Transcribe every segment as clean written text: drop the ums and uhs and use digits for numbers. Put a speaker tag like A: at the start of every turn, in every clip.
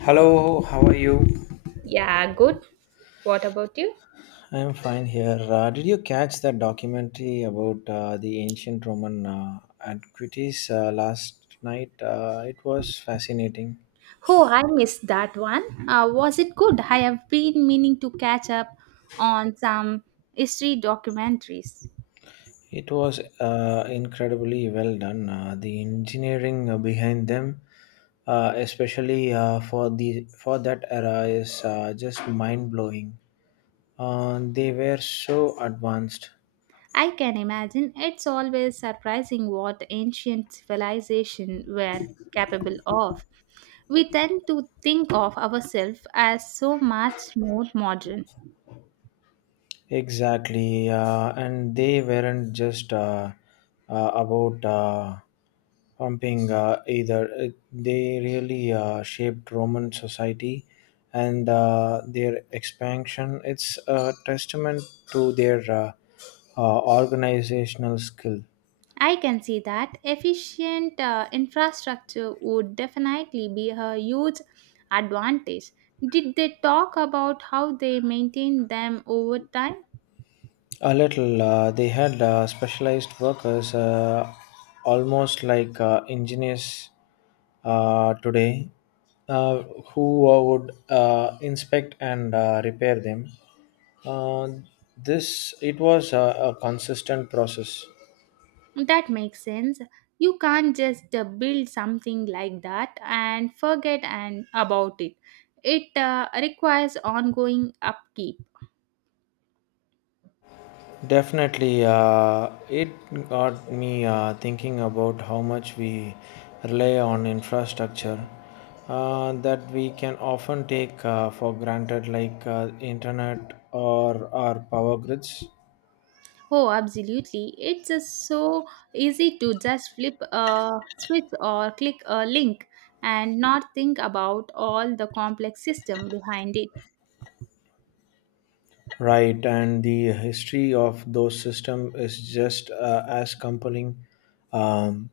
A: Hello, how are you?
B: Yeah, good. What about you?
A: I'm fine here. Did you catch that documentary about the ancient Roman antiquities last night? It was fascinating.
B: Oh, I missed that one. Was it good? I have been meaning to catch up on some history documentaries.
A: It was incredibly well done. The engineering behind them, especially for the for that era, is just mind blowing. They were so advanced.
B: I can imagine it's always surprising what ancient civilizations were capable of. We tend to think of ourselves as so much more modern.
A: Exactly, and they weren't just about pumping either. They really shaped Roman society and their expansion. It's a testament to their organizational skill.
B: I can see that efficient infrastructure would definitely be a huge advantage. Did they talk about how they maintain them over time?
A: A little. They had specialized workers, almost like engineers today, uh, who would inspect and repair them. Uh, this it was a consistent process.
B: That makes sense. You can't just build something like that and forget and about it. It requires ongoing upkeep.
A: Definitely, it got me thinking about how much we rely on infrastructure that we can often take for granted, like internet or our power grids.
B: Oh, absolutely. It's just so easy to just flip a switch or click a link and not think about all the complex system behind it.
A: Right, and the history of those systems is just as compelling. Um,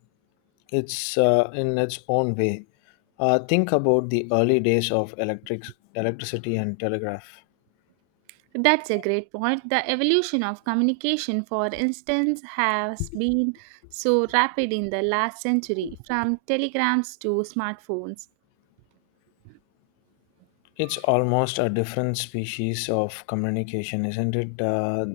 A: it's in its own way. Think about the early days of electricity and telegraph.
B: That's a great point. The evolution of communication, for instance, has been so rapid in the last century, from telegrams to smartphones.
A: It's almost a different species of communication, isn't it? Uh,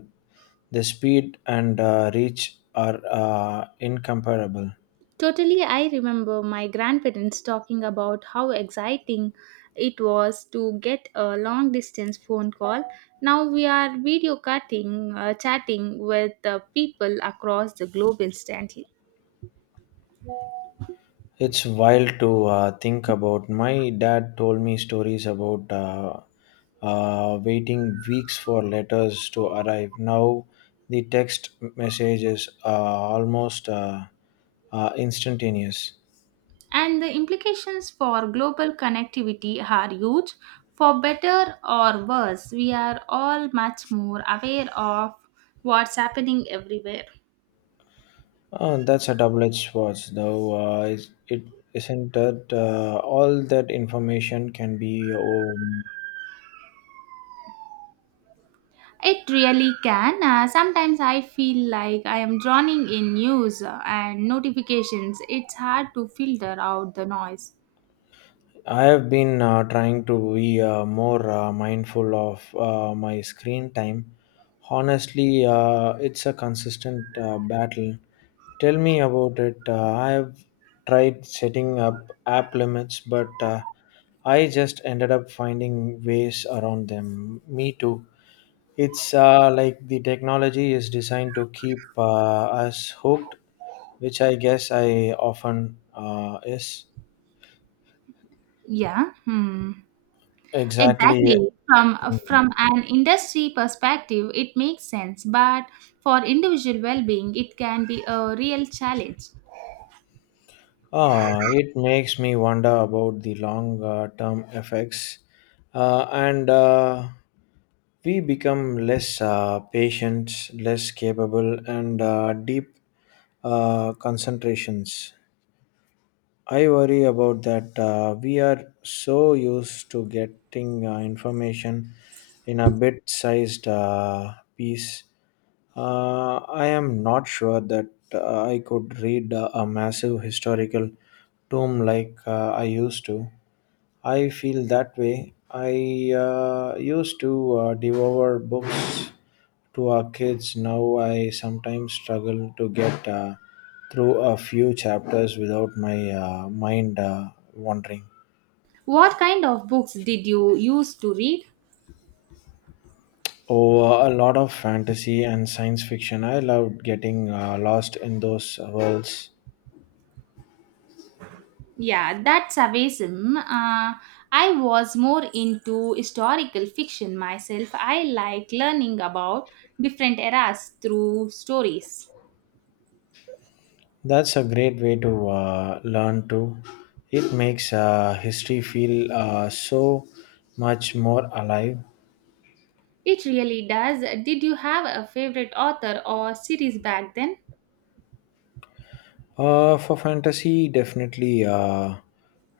A: the speed and reach are incomparable.
B: Totally, I remember my grandparents talking about how exciting it was to get a long distance phone call. Now we are video cutting, chatting with people across the globe instantly.
A: It's wild to think about. My dad told me stories about waiting weeks for letters to arrive. Now the text message is almost instantaneous.
B: And the implications for global connectivity are huge. For better or worse, we are all much more aware of what's happening everywhere.
A: That's a double-edged sword, though. It isn't that all that information can be.
B: It really can. Sometimes I feel like I am drowning in news and notifications. It's hard to filter out the noise.
A: I have been trying to be more mindful of my screen time. Honestly, it's a consistent battle. Tell me about it. I have tried setting up app limits, but I just ended up finding ways around them. Me too. It's like the technology is designed to keep us hooked, which I guess I often is.
B: Yeah, hmm.
A: Exactly.
B: Exactly. From an industry perspective, it makes sense, but for individual well-being, it can be a real challenge.
A: Ah, it makes me wonder about the long term effects. And We become less patient, less capable, and deep concentrations. I worry about that. We are so used to getting information in a bit sized piece. I am not sure that I could read a massive historical tome like I used to. I feel that way. I used to devour books to our kids now I sometimes struggle to get through a few chapters without my mind wandering
B: What kind of books did you used to read?
A: oh a lot of fantasy and science fiction I loved getting lost in those worlds
B: Yeah, that's Savism. I was more into historical fiction myself. I like learning about different eras through stories.
A: that's a great way to learn too it makes history feel so much more alive.
B: It really does. Did you have a favorite author or series back then?
A: For fantasy, definitely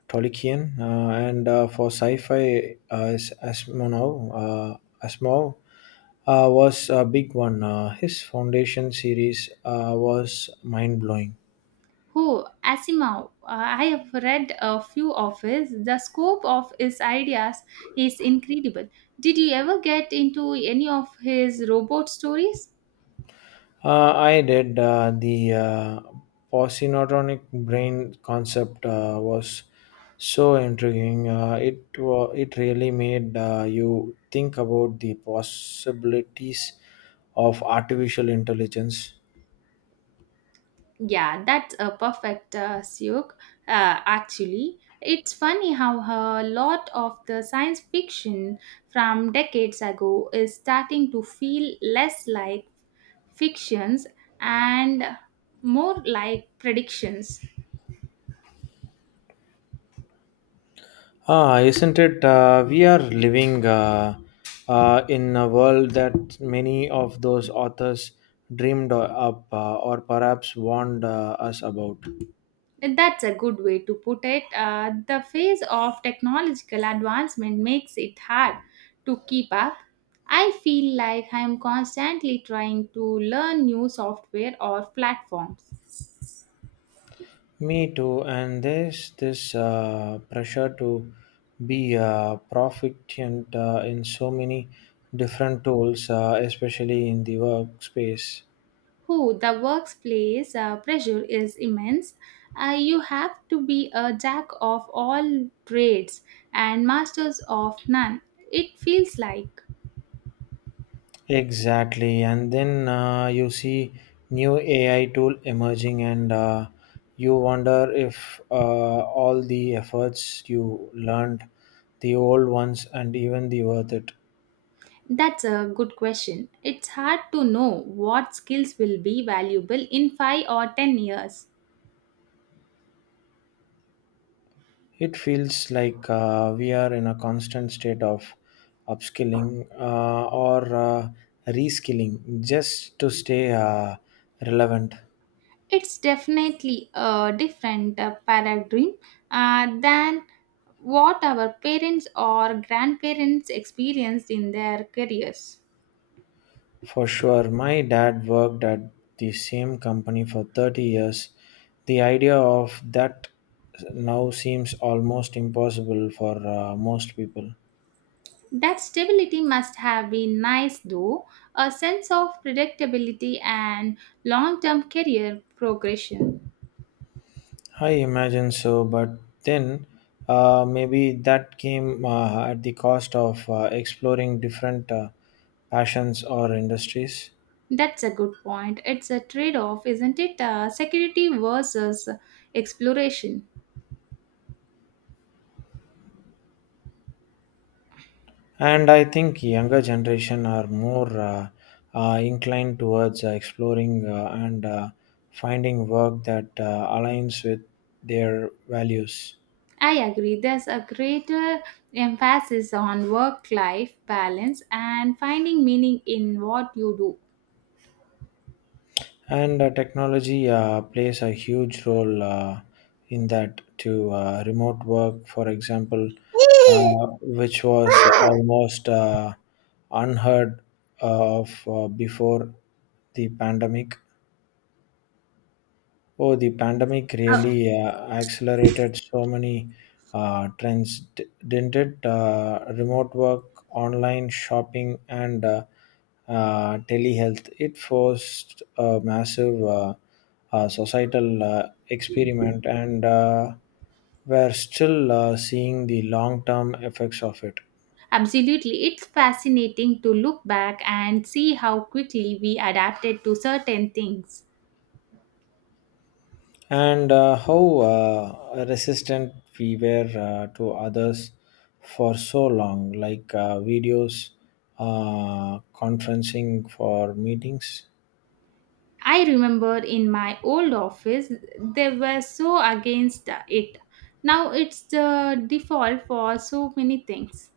A: Tolkien, and for sci-fi, Asimov. Asimov was a big one. His Foundation series was mind-blowing.
B: Who? Asimov. I have read a few of his. The scope of his ideas is incredible. Did you ever get into any of his robot stories?
A: I did. The positonic brain concept was so intriguing. It really made you think about the possibilities of artificial intelligence.
B: Yeah, that's a perfect Siuk. Actually, it's funny how a lot of the science fiction from decades ago is starting to feel less like fictions and more like predictions.
A: Ah, isn't it? We are living in a world that many of those authors dreamed up or perhaps warned us about.
B: That's a good way to put it. The phase of technological advancement makes it hard to keep up. I feel like I'm constantly trying to learn new software or platforms.
A: Me too, and there's this pressure to be proficient in so many different tools, especially in the workspace.
B: Who the workplace pressure is immense. You have to be a jack of all trades and masters of none. It feels like
A: Exactly, and then you see new AI tool emerging, and you wonder if all the efforts you learned, the old ones, and even the worth it.
B: that's a good question. It's hard to know what skills will be valuable in 5 or 10 years.
A: It feels like we are in a constant state of upskilling or reskilling just to stay relevant.
B: It's definitely a different paradigm than what our parents or grandparents experienced in their careers.
A: For sure, my dad worked at the same company for 30 years. The idea of that now seems almost impossible for most people.
B: That stability must have been nice, though, a sense of predictability and long term career progression.
A: I imagine so, but then maybe that came at the cost of exploring different passions or industries.
B: That's a good point. It's a trade off, isn't it? Security versus exploration.
A: And I think younger generation are more inclined towards exploring and finding work that aligns with their values.
B: I agree, there's a greater emphasis on work life balance and finding meaning in what you do.
A: And technology plays a huge role in that to remote work, for example, which was almost unheard of before the pandemic. Oh, the pandemic really accelerated so many trends, didn't it? Remote work, online shopping, and telehealth. It forced a massive societal experiment, and we're still seeing the long term effects of it.
B: Absolutely, it's fascinating to look back and see how quickly we adapted to certain things.
A: And how resistant we were to others for so long, like videos, conferencing for meetings.
B: I remember in my old office, they were so against it. Now it's the default for so many things.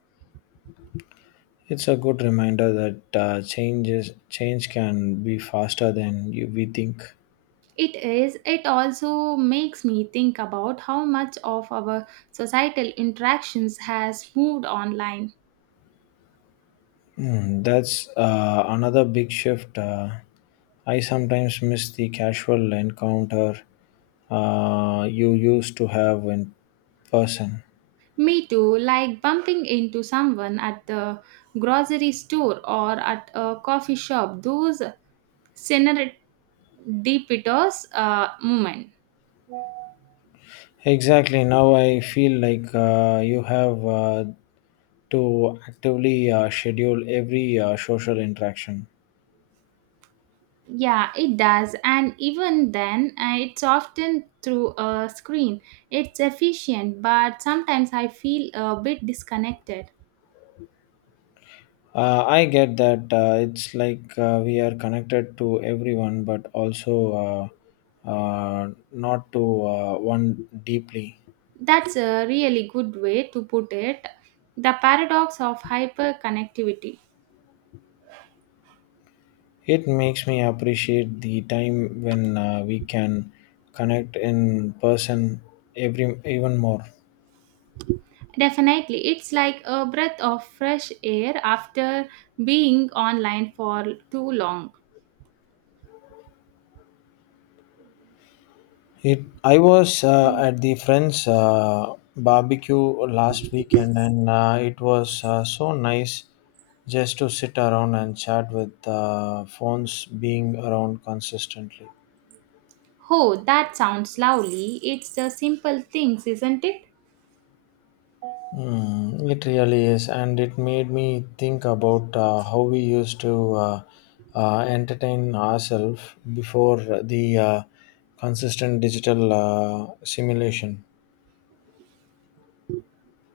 A: It's a good reminder that change can be faster than we think.
B: It is, it also makes me think about how much of our societal interactions has moved online.
A: Hmm, that's another big shift. I sometimes miss the casual encounter you used to have in person.
B: Me too, like bumping into someone at the grocery store or at a coffee shop, those serendipitous moment.
A: Exactly. Now I feel like you have to actively schedule every social interaction.
B: Yeah, it does. And even then, it's often through a screen. It's efficient, but sometimes I feel a bit disconnected.
A: I get that it's like we are connected to everyone, but also not to one deeply.
B: That's a really good way to put it. The paradox of hyperconnectivity.
A: It makes me appreciate the time when we can connect in person every even more.
B: Definitely, it's like a breath of fresh air after being online for too long.
A: I was at the friend's barbecue last weekend, and it was so nice just to sit around and chat with phones being around consistently.
B: Oh, that sounds lovely. It's the simple things, isn't it?
A: Mm, it really is, and it made me think about how we used to entertain ourselves before the consistent digital simulation.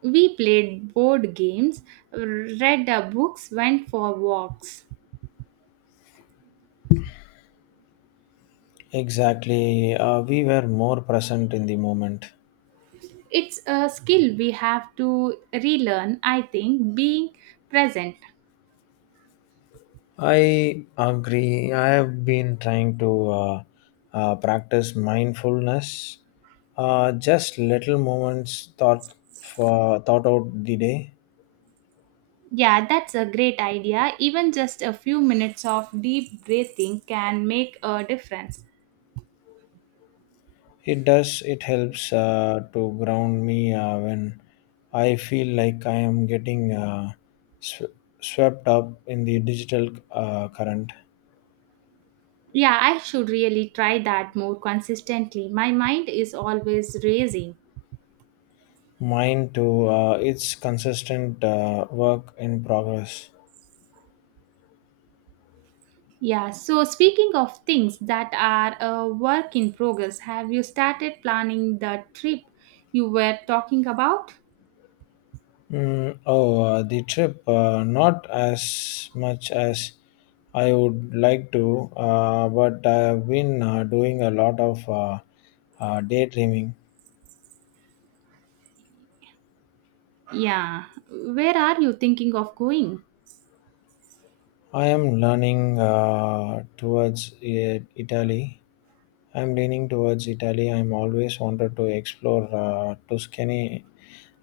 B: We played board games, read our books, went for walks.
A: Exactly, we were more present in the moment.
B: It's a skill we have to relearn, I think, being present.
A: I agree. I have been trying to practice mindfulness, just little moments thought for thought out the day.
B: Yeah, that's a great idea. Even just a few minutes of deep breathing can make a difference.
A: It does. It helps to ground me when I feel like I am getting sw- swept up in the digital current.
B: Yeah, I should really try that more consistently. My mind is always racing.
A: Mind to its consistent work in progress.
B: Yeah, so speaking of things that are a work in progress, have you started planning the trip you were talking about?
A: Mm, oh, the trip, not as much as I would like to, but I've been doing a lot of daydreaming.
B: Yeah, where are you thinking of going?
A: I am learning towards Italy. I'm leaning towards Italy. I'm always wanted to explore Tuscany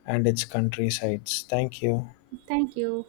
A: and its countrysides. Thank you.
B: Thank you.